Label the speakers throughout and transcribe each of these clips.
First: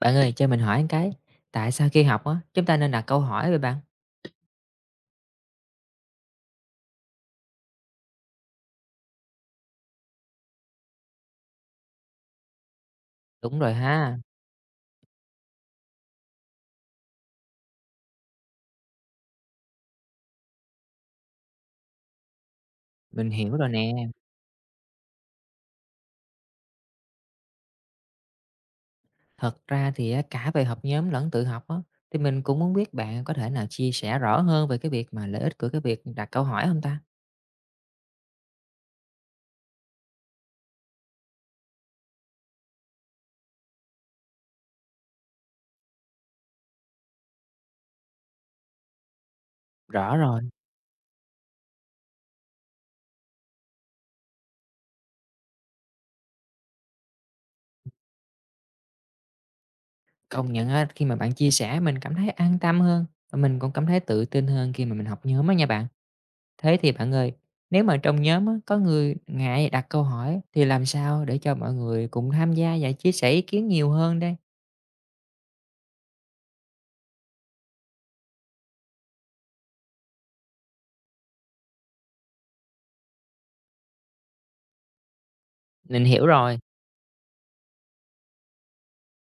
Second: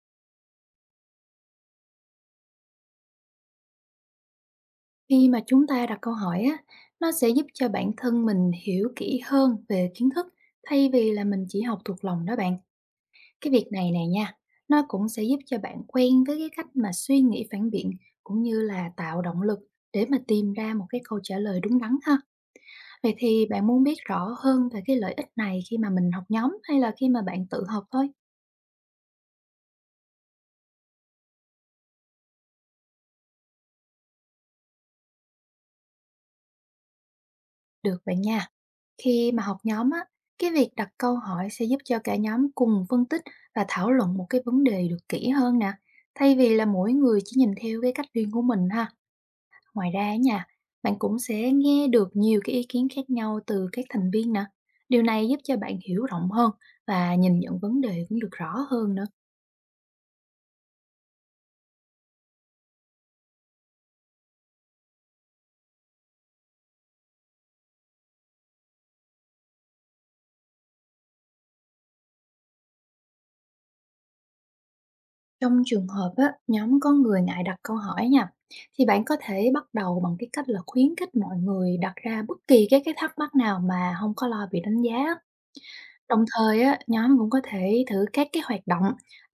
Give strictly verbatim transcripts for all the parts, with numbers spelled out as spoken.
Speaker 1: Bạn ơi, cho mình hỏi một cái, tại sao khi học á, chúng ta nên đặt câu hỏi vậy bạn?
Speaker 2: Khi mà chúng ta đặt câu hỏi á, nó sẽ giúp cho bản thân mình hiểu kỹ hơn về kiến thức, thay vì là mình chỉ học thuộc lòng đó bạn. Cái
Speaker 1: Đúng
Speaker 2: việc
Speaker 1: rồi
Speaker 2: này này
Speaker 1: ha,
Speaker 2: nha, nó cũng sẽ giúp cho bạn quen với cái cách mà suy nghĩ phản biện, cũng như là tạo động lực để mà tìm ra một cái câu trả lời đúng đắn ha. Vậy
Speaker 1: mình
Speaker 2: thì
Speaker 1: hiểu
Speaker 2: bạn
Speaker 1: rồi
Speaker 2: muốn
Speaker 1: nè.
Speaker 2: biết rõ hơn về cái lợi ích này khi mà mình học nhóm, hay là khi mà bạn tự học thôi?
Speaker 1: Thật ra thì á, cả về học nhóm lẫn tự học á, thì mình cũng muốn biết bạn có thể nào chia sẻ rõ hơn về cái việc mà lợi ích của cái việc đặt câu hỏi không ta?
Speaker 2: Được bạn nha. Khi mà học nhóm á, cái việc đặt câu hỏi sẽ giúp cho cả nhóm cùng phân tích và thảo luận một cái vấn đề được kỹ hơn nè, thay vì là mỗi người chỉ nhìn theo cái cách riêng của mình ha. Ngoài ra á
Speaker 1: Rõ rồi,
Speaker 2: nha, bạn cũng sẽ nghe được nhiều cái ý kiến khác nhau từ các thành viên nè. Điều này giúp cho bạn hiểu rộng hơn, và nhìn nhận vấn đề cũng được rõ hơn nữa.
Speaker 1: công nhận á, khi mà bạn chia sẻ mình cảm thấy an tâm hơn, và mình cũng cảm thấy tự tin hơn khi mà mình học nhóm á nha bạn. Thế thì bạn ơi, nếu mà trong nhóm á, có người ngại đặt câu hỏi thì làm sao để cho mọi người cùng tham gia và chia sẻ ý kiến nhiều hơn đây?
Speaker 2: Trong trường hợp á, nhóm có người ngại đặt câu hỏi nha, thì bạn có thể bắt đầu bằng cái cách là khuyến khích mọi người đặt ra bất kỳ cái cái thắc mắc nào mà không có lo bị đánh giá á.
Speaker 1: Mình
Speaker 2: Đồng
Speaker 1: hiểu rồi.
Speaker 2: thời á, nhóm cũng có thể thử các cái hoạt động,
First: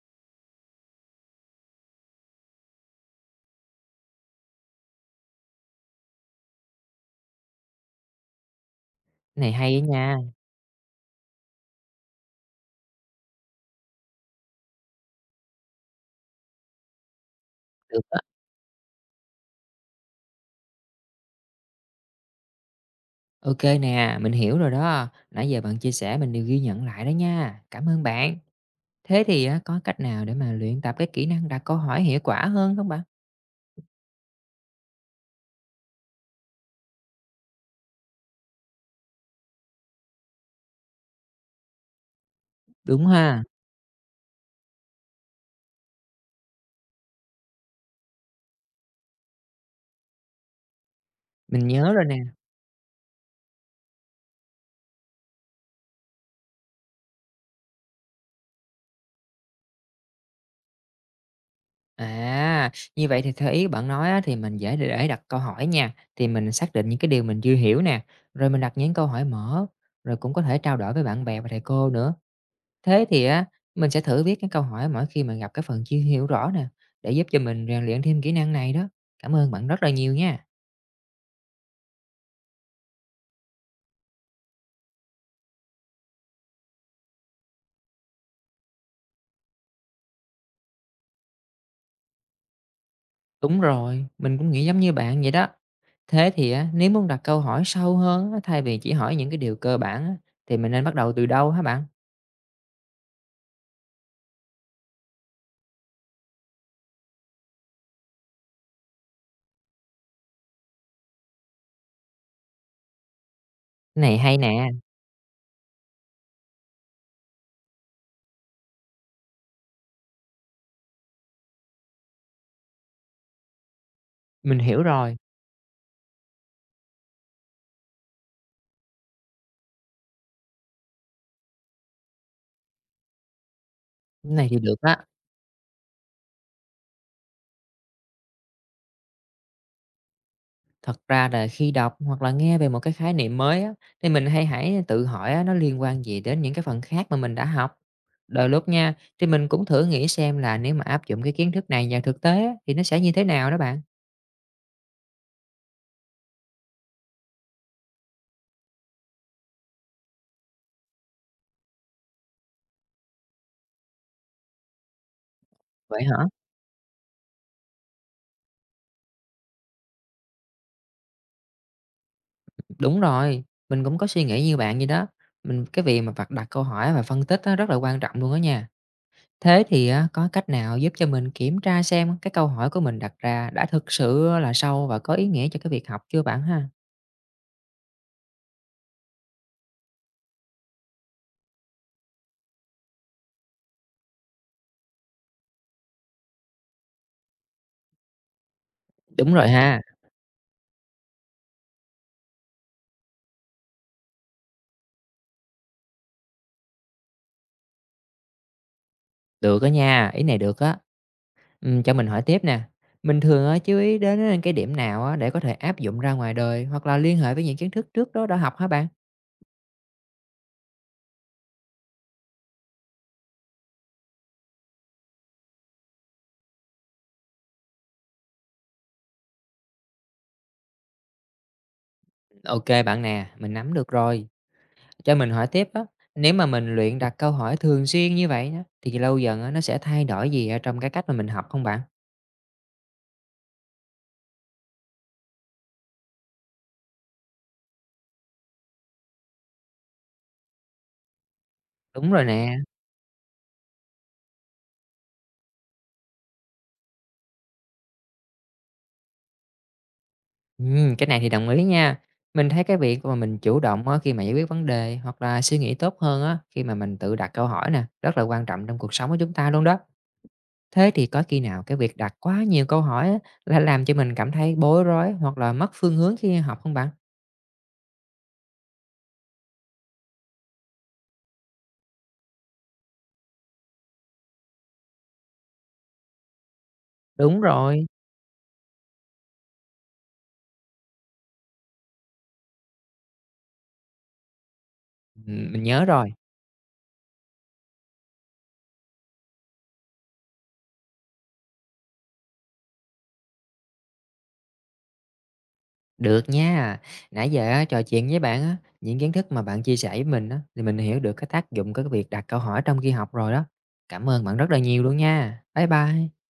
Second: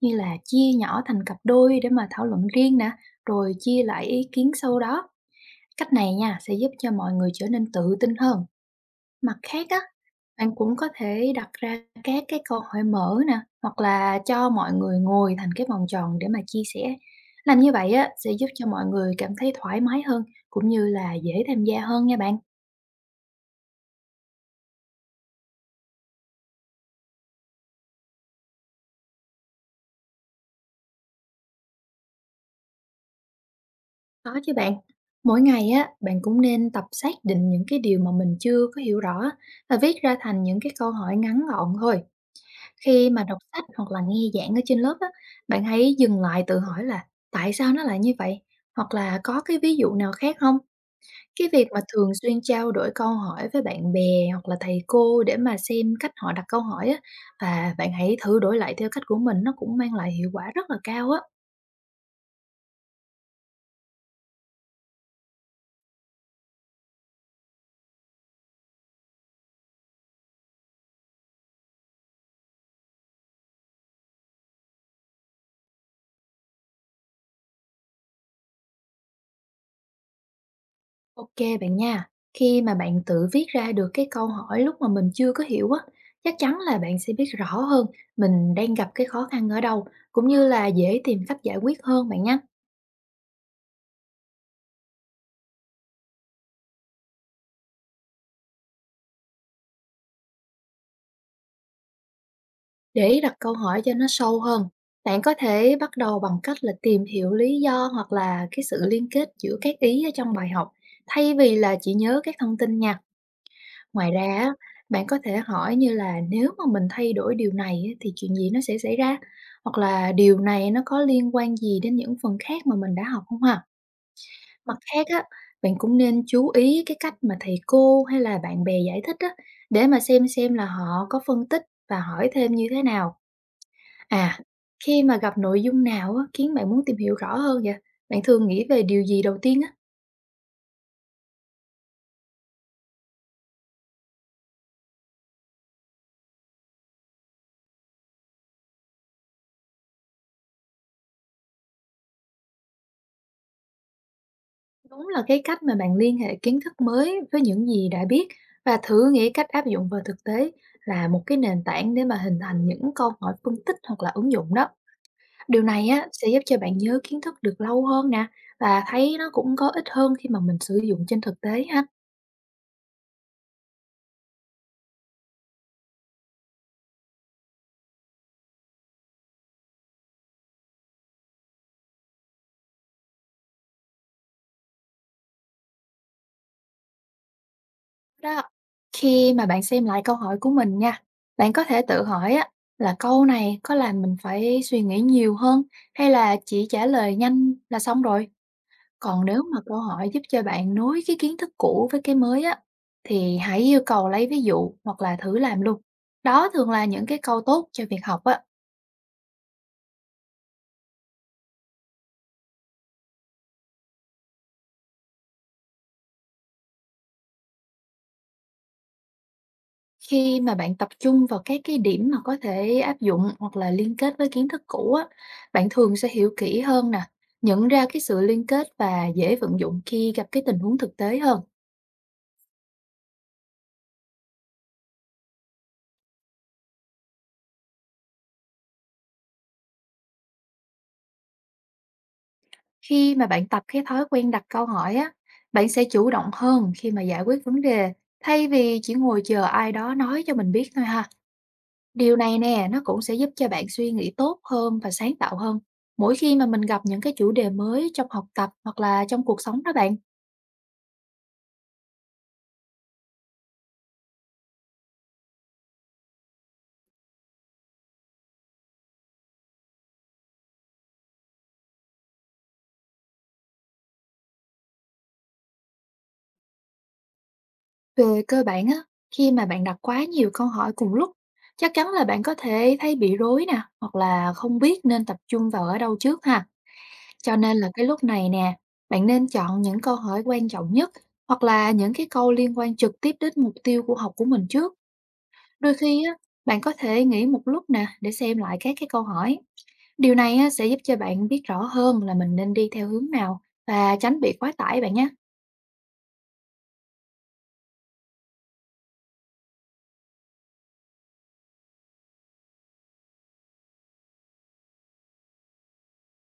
Speaker 2: như là chia nhỏ thành cặp đôi để mà thảo luận riêng nè, rồi chia lại ý kiến sau đó. Cách này nha sẽ giúp cho mọi người trở nên tự tin hơn. Mặt
Speaker 1: Cái này
Speaker 2: khác
Speaker 1: hay á
Speaker 2: á,
Speaker 1: nha,
Speaker 2: bạn cũng có thể đặt ra các cái câu hỏi mở nè, hoặc là cho mọi người ngồi thành cái vòng tròn để mà chia sẻ. Làm như vậy
Speaker 1: được
Speaker 2: á,
Speaker 1: á.
Speaker 2: sẽ giúp cho mọi người cảm thấy thoải mái hơn, cũng như là dễ tham gia hơn nha bạn.
Speaker 1: Ô nè, mình hiểu rồi đó. Nãy giờ bạn chia sẻ mình đều ghi nhận lại đó nha. Cảm ơn bạn. Thế thì á, có cách nào để mà luyện tập cái kỹ năng đặt câu hỏi hiệu quả hơn không bạn?
Speaker 2: Có chứ bạn. Mỗi ngày á, bạn cũng nên tập xác định những cái điều mà mình chưa có hiểu rõ, và viết ra thành những cái câu hỏi ngắn gọn thôi.
Speaker 1: Đúng
Speaker 2: Khi mà đọc
Speaker 1: ha,
Speaker 2: sách hoặc là nghe giảng ở trên lớp á, bạn hãy dừng lại tự hỏi là, tại sao nó lại như vậy? Hoặc là có cái ví dụ nào khác không? Cái
Speaker 1: mình
Speaker 2: việc mà
Speaker 1: nhớ rồi
Speaker 2: thường
Speaker 1: nè.
Speaker 2: xuyên trao đổi câu hỏi với bạn bè hoặc là thầy cô để mà xem cách họ đặt câu hỏi á, và bạn hãy thử đổi lại theo cách của mình, nó cũng mang lại hiệu quả rất là cao á.
Speaker 1: À, như vậy thì theo ý bạn nói á, thì mình dễ để để đặt câu hỏi nha, thì mình xác định những cái điều mình chưa hiểu nè, rồi mình đặt những câu hỏi mở, rồi cũng có thể trao đổi với bạn bè và thầy cô nữa. Thế thì á, mình sẽ thử viết cái câu hỏi mỗi khi mà gặp cái phần chưa hiểu rõ nè, để giúp cho mình rèn luyện thêm kỹ năng này đó. Cảm ơn bạn rất là nhiều nha.
Speaker 2: ô kê bạn nha. Khi mà bạn tự viết ra được cái câu hỏi lúc mà mình chưa có hiểu á, chắc chắn là bạn sẽ biết rõ hơn mình đang gặp cái khó khăn ở đâu, cũng như là dễ tìm cách giải quyết hơn bạn nhé.
Speaker 1: Đúng rồi, mình cũng nghĩ giống như bạn vậy đó. Thế thì á, nếu muốn đặt câu hỏi sâu hơn á, thay vì chỉ hỏi những cái điều cơ bản á, thì mình nên bắt đầu từ đâu hả bạn?
Speaker 2: Để đặt câu hỏi cho nó sâu hơn, bạn có thể bắt đầu bằng cách là tìm hiểu lý do hoặc là cái sự liên kết giữa các ý ở trong bài học, thay vì là chỉ nhớ các thông tin nha. Ngoài
Speaker 1: Này
Speaker 2: ra
Speaker 1: hay
Speaker 2: á,
Speaker 1: nè,
Speaker 2: bạn có thể hỏi như là, nếu mà mình thay đổi điều này á, thì chuyện gì nó sẽ xảy ra? Hoặc là điều này nó có liên quan gì đến những phần khác mà mình đã học không ha?
Speaker 1: mình
Speaker 2: Mặt
Speaker 1: hiểu
Speaker 2: khác
Speaker 1: rồi,
Speaker 2: á, bạn cũng nên chú ý cái cách mà thầy cô hay là bạn bè giải thích á, để mà xem xem là họ có phân tích và hỏi thêm như thế nào.
Speaker 1: cái
Speaker 2: À,
Speaker 1: này thì được
Speaker 2: khi
Speaker 1: á.
Speaker 2: mà gặp nội dung nào á, khiến bạn muốn tìm hiểu rõ hơn vậy? Bạn thường nghĩ về điều gì đầu tiên á?
Speaker 1: Thật ra là khi đọc hoặc là nghe về một cái khái niệm mới á, thì mình hay hãy tự hỏi á, nó liên quan gì đến những cái phần khác mà mình đã học. Đôi lúc nha, thì mình cũng thử nghĩ xem là nếu mà áp dụng cái kiến thức này vào thực tế á, thì nó sẽ như thế nào đó bạn.
Speaker 2: Đúng là cái cách mà bạn liên hệ kiến thức mới với những gì đã biết và thử nghĩ cách áp dụng vào thực tế, là một cái nền tảng để mà hình thành những câu hỏi phân tích hoặc là ứng dụng đó. Điều này
Speaker 1: Vậy
Speaker 2: á,
Speaker 1: hả?
Speaker 2: sẽ giúp cho bạn nhớ kiến thức được lâu hơn nè, và thấy nó cũng có ích hơn khi mà mình sử dụng trên thực tế ha.
Speaker 1: Đúng rồi, mình cũng có suy nghĩ như bạn vậy đó. Mình cái việc mà vặt đặt câu hỏi và phân tích á, rất là quan trọng luôn đó nha. Thế thì á, có cách nào giúp cho mình kiểm tra xem cái câu hỏi của mình đặt ra đã thực sự là sâu và có ý nghĩa cho cái việc học chưa bạn ha?
Speaker 2: Đó. Khi mà bạn xem lại câu hỏi của mình nha, bạn có thể tự hỏi á, là câu này có làm mình phải suy nghĩ nhiều hơn, hay là chỉ trả lời nhanh là xong rồi. Còn
Speaker 1: Đúng
Speaker 2: nếu
Speaker 1: rồi
Speaker 2: mà câu
Speaker 1: ha.
Speaker 2: hỏi giúp cho bạn nối cái kiến thức cũ với cái mới á, thì hãy yêu cầu lấy ví dụ hoặc là thử làm luôn. Đó thường là những cái câu tốt cho việc học á,
Speaker 1: Được á nha, ý này được á. Ừm, cho mình hỏi tiếp nè, mình thường á chú ý đến cái điểm nào á để có thể áp dụng ra ngoài đời hoặc là liên hệ với những kiến thức trước đó đã học hả bạn?
Speaker 2: khi mà bạn tập trung vào các cái điểm mà có thể áp dụng hoặc là liên kết với kiến thức cũ á, bạn thường sẽ hiểu kỹ hơn nè, nhận ra cái sự liên kết và dễ vận dụng khi gặp cái tình huống thực tế hơn.
Speaker 1: ô kê bạn nè, mình nắm được rồi. Cho mình hỏi tiếp á, nếu mà mình luyện đặt câu hỏi thường xuyên như vậy á, thì lâu dần á nó sẽ thay đổi gì ở trong cái cách mà mình học không bạn?
Speaker 2: Khi mà bạn tập cái thói quen đặt câu hỏi á, bạn sẽ chủ động hơn khi mà giải quyết vấn đề, thay vì chỉ ngồi chờ ai đó nói cho mình biết thôi ha.
Speaker 1: Đúng
Speaker 2: Điều
Speaker 1: rồi
Speaker 2: này
Speaker 1: nè.
Speaker 2: nè, nó cũng sẽ giúp cho bạn suy nghĩ tốt hơn và sáng tạo hơn. Mỗi khi mà mình gặp những cái chủ đề mới trong học tập hoặc là trong cuộc sống đó bạn.
Speaker 1: Ừm, cái này thì đồng ý nha. Mình thấy cái việc mà mình chủ động á khi mà giải quyết vấn đề hoặc là suy nghĩ tốt hơn á khi mà mình tự đặt câu hỏi nè, rất là quan trọng trong cuộc sống của chúng ta luôn đó. Thế thì có khi nào cái việc đặt quá nhiều câu hỏi á, là làm cho mình cảm thấy bối rối hoặc là mất phương hướng khi học không bạn?
Speaker 2: Về cơ bản á, khi mà bạn đặt quá nhiều câu hỏi cùng lúc, chắc chắn là bạn có thể thấy bị rối nè, hoặc là không biết nên tập trung vào ở đâu trước ha. Cho
Speaker 1: Đúng
Speaker 2: nên là cái
Speaker 1: rồi,
Speaker 2: lúc này nè, bạn nên chọn những câu hỏi quan trọng nhất hoặc là những cái câu liên quan trực tiếp đến mục tiêu của học của mình trước.
Speaker 1: ừm, mình
Speaker 2: Đôi
Speaker 1: nhớ
Speaker 2: khi á,
Speaker 1: rồi.
Speaker 2: bạn có thể nghỉ một lúc nè để xem lại các cái câu hỏi. Điều này á, sẽ giúp cho bạn biết rõ hơn là mình nên đi theo hướng nào và tránh bị quá tải bạn nhé.
Speaker 1: Được nha. Nãy giờ á, trò chuyện với bạn á, những kiến thức mà bạn chia sẻ với mình á, thì mình hiểu được cái tác dụng của cái việc đặt câu hỏi trong khi học rồi đó. Cảm ơn bạn rất là nhiều luôn nha. Bye bye.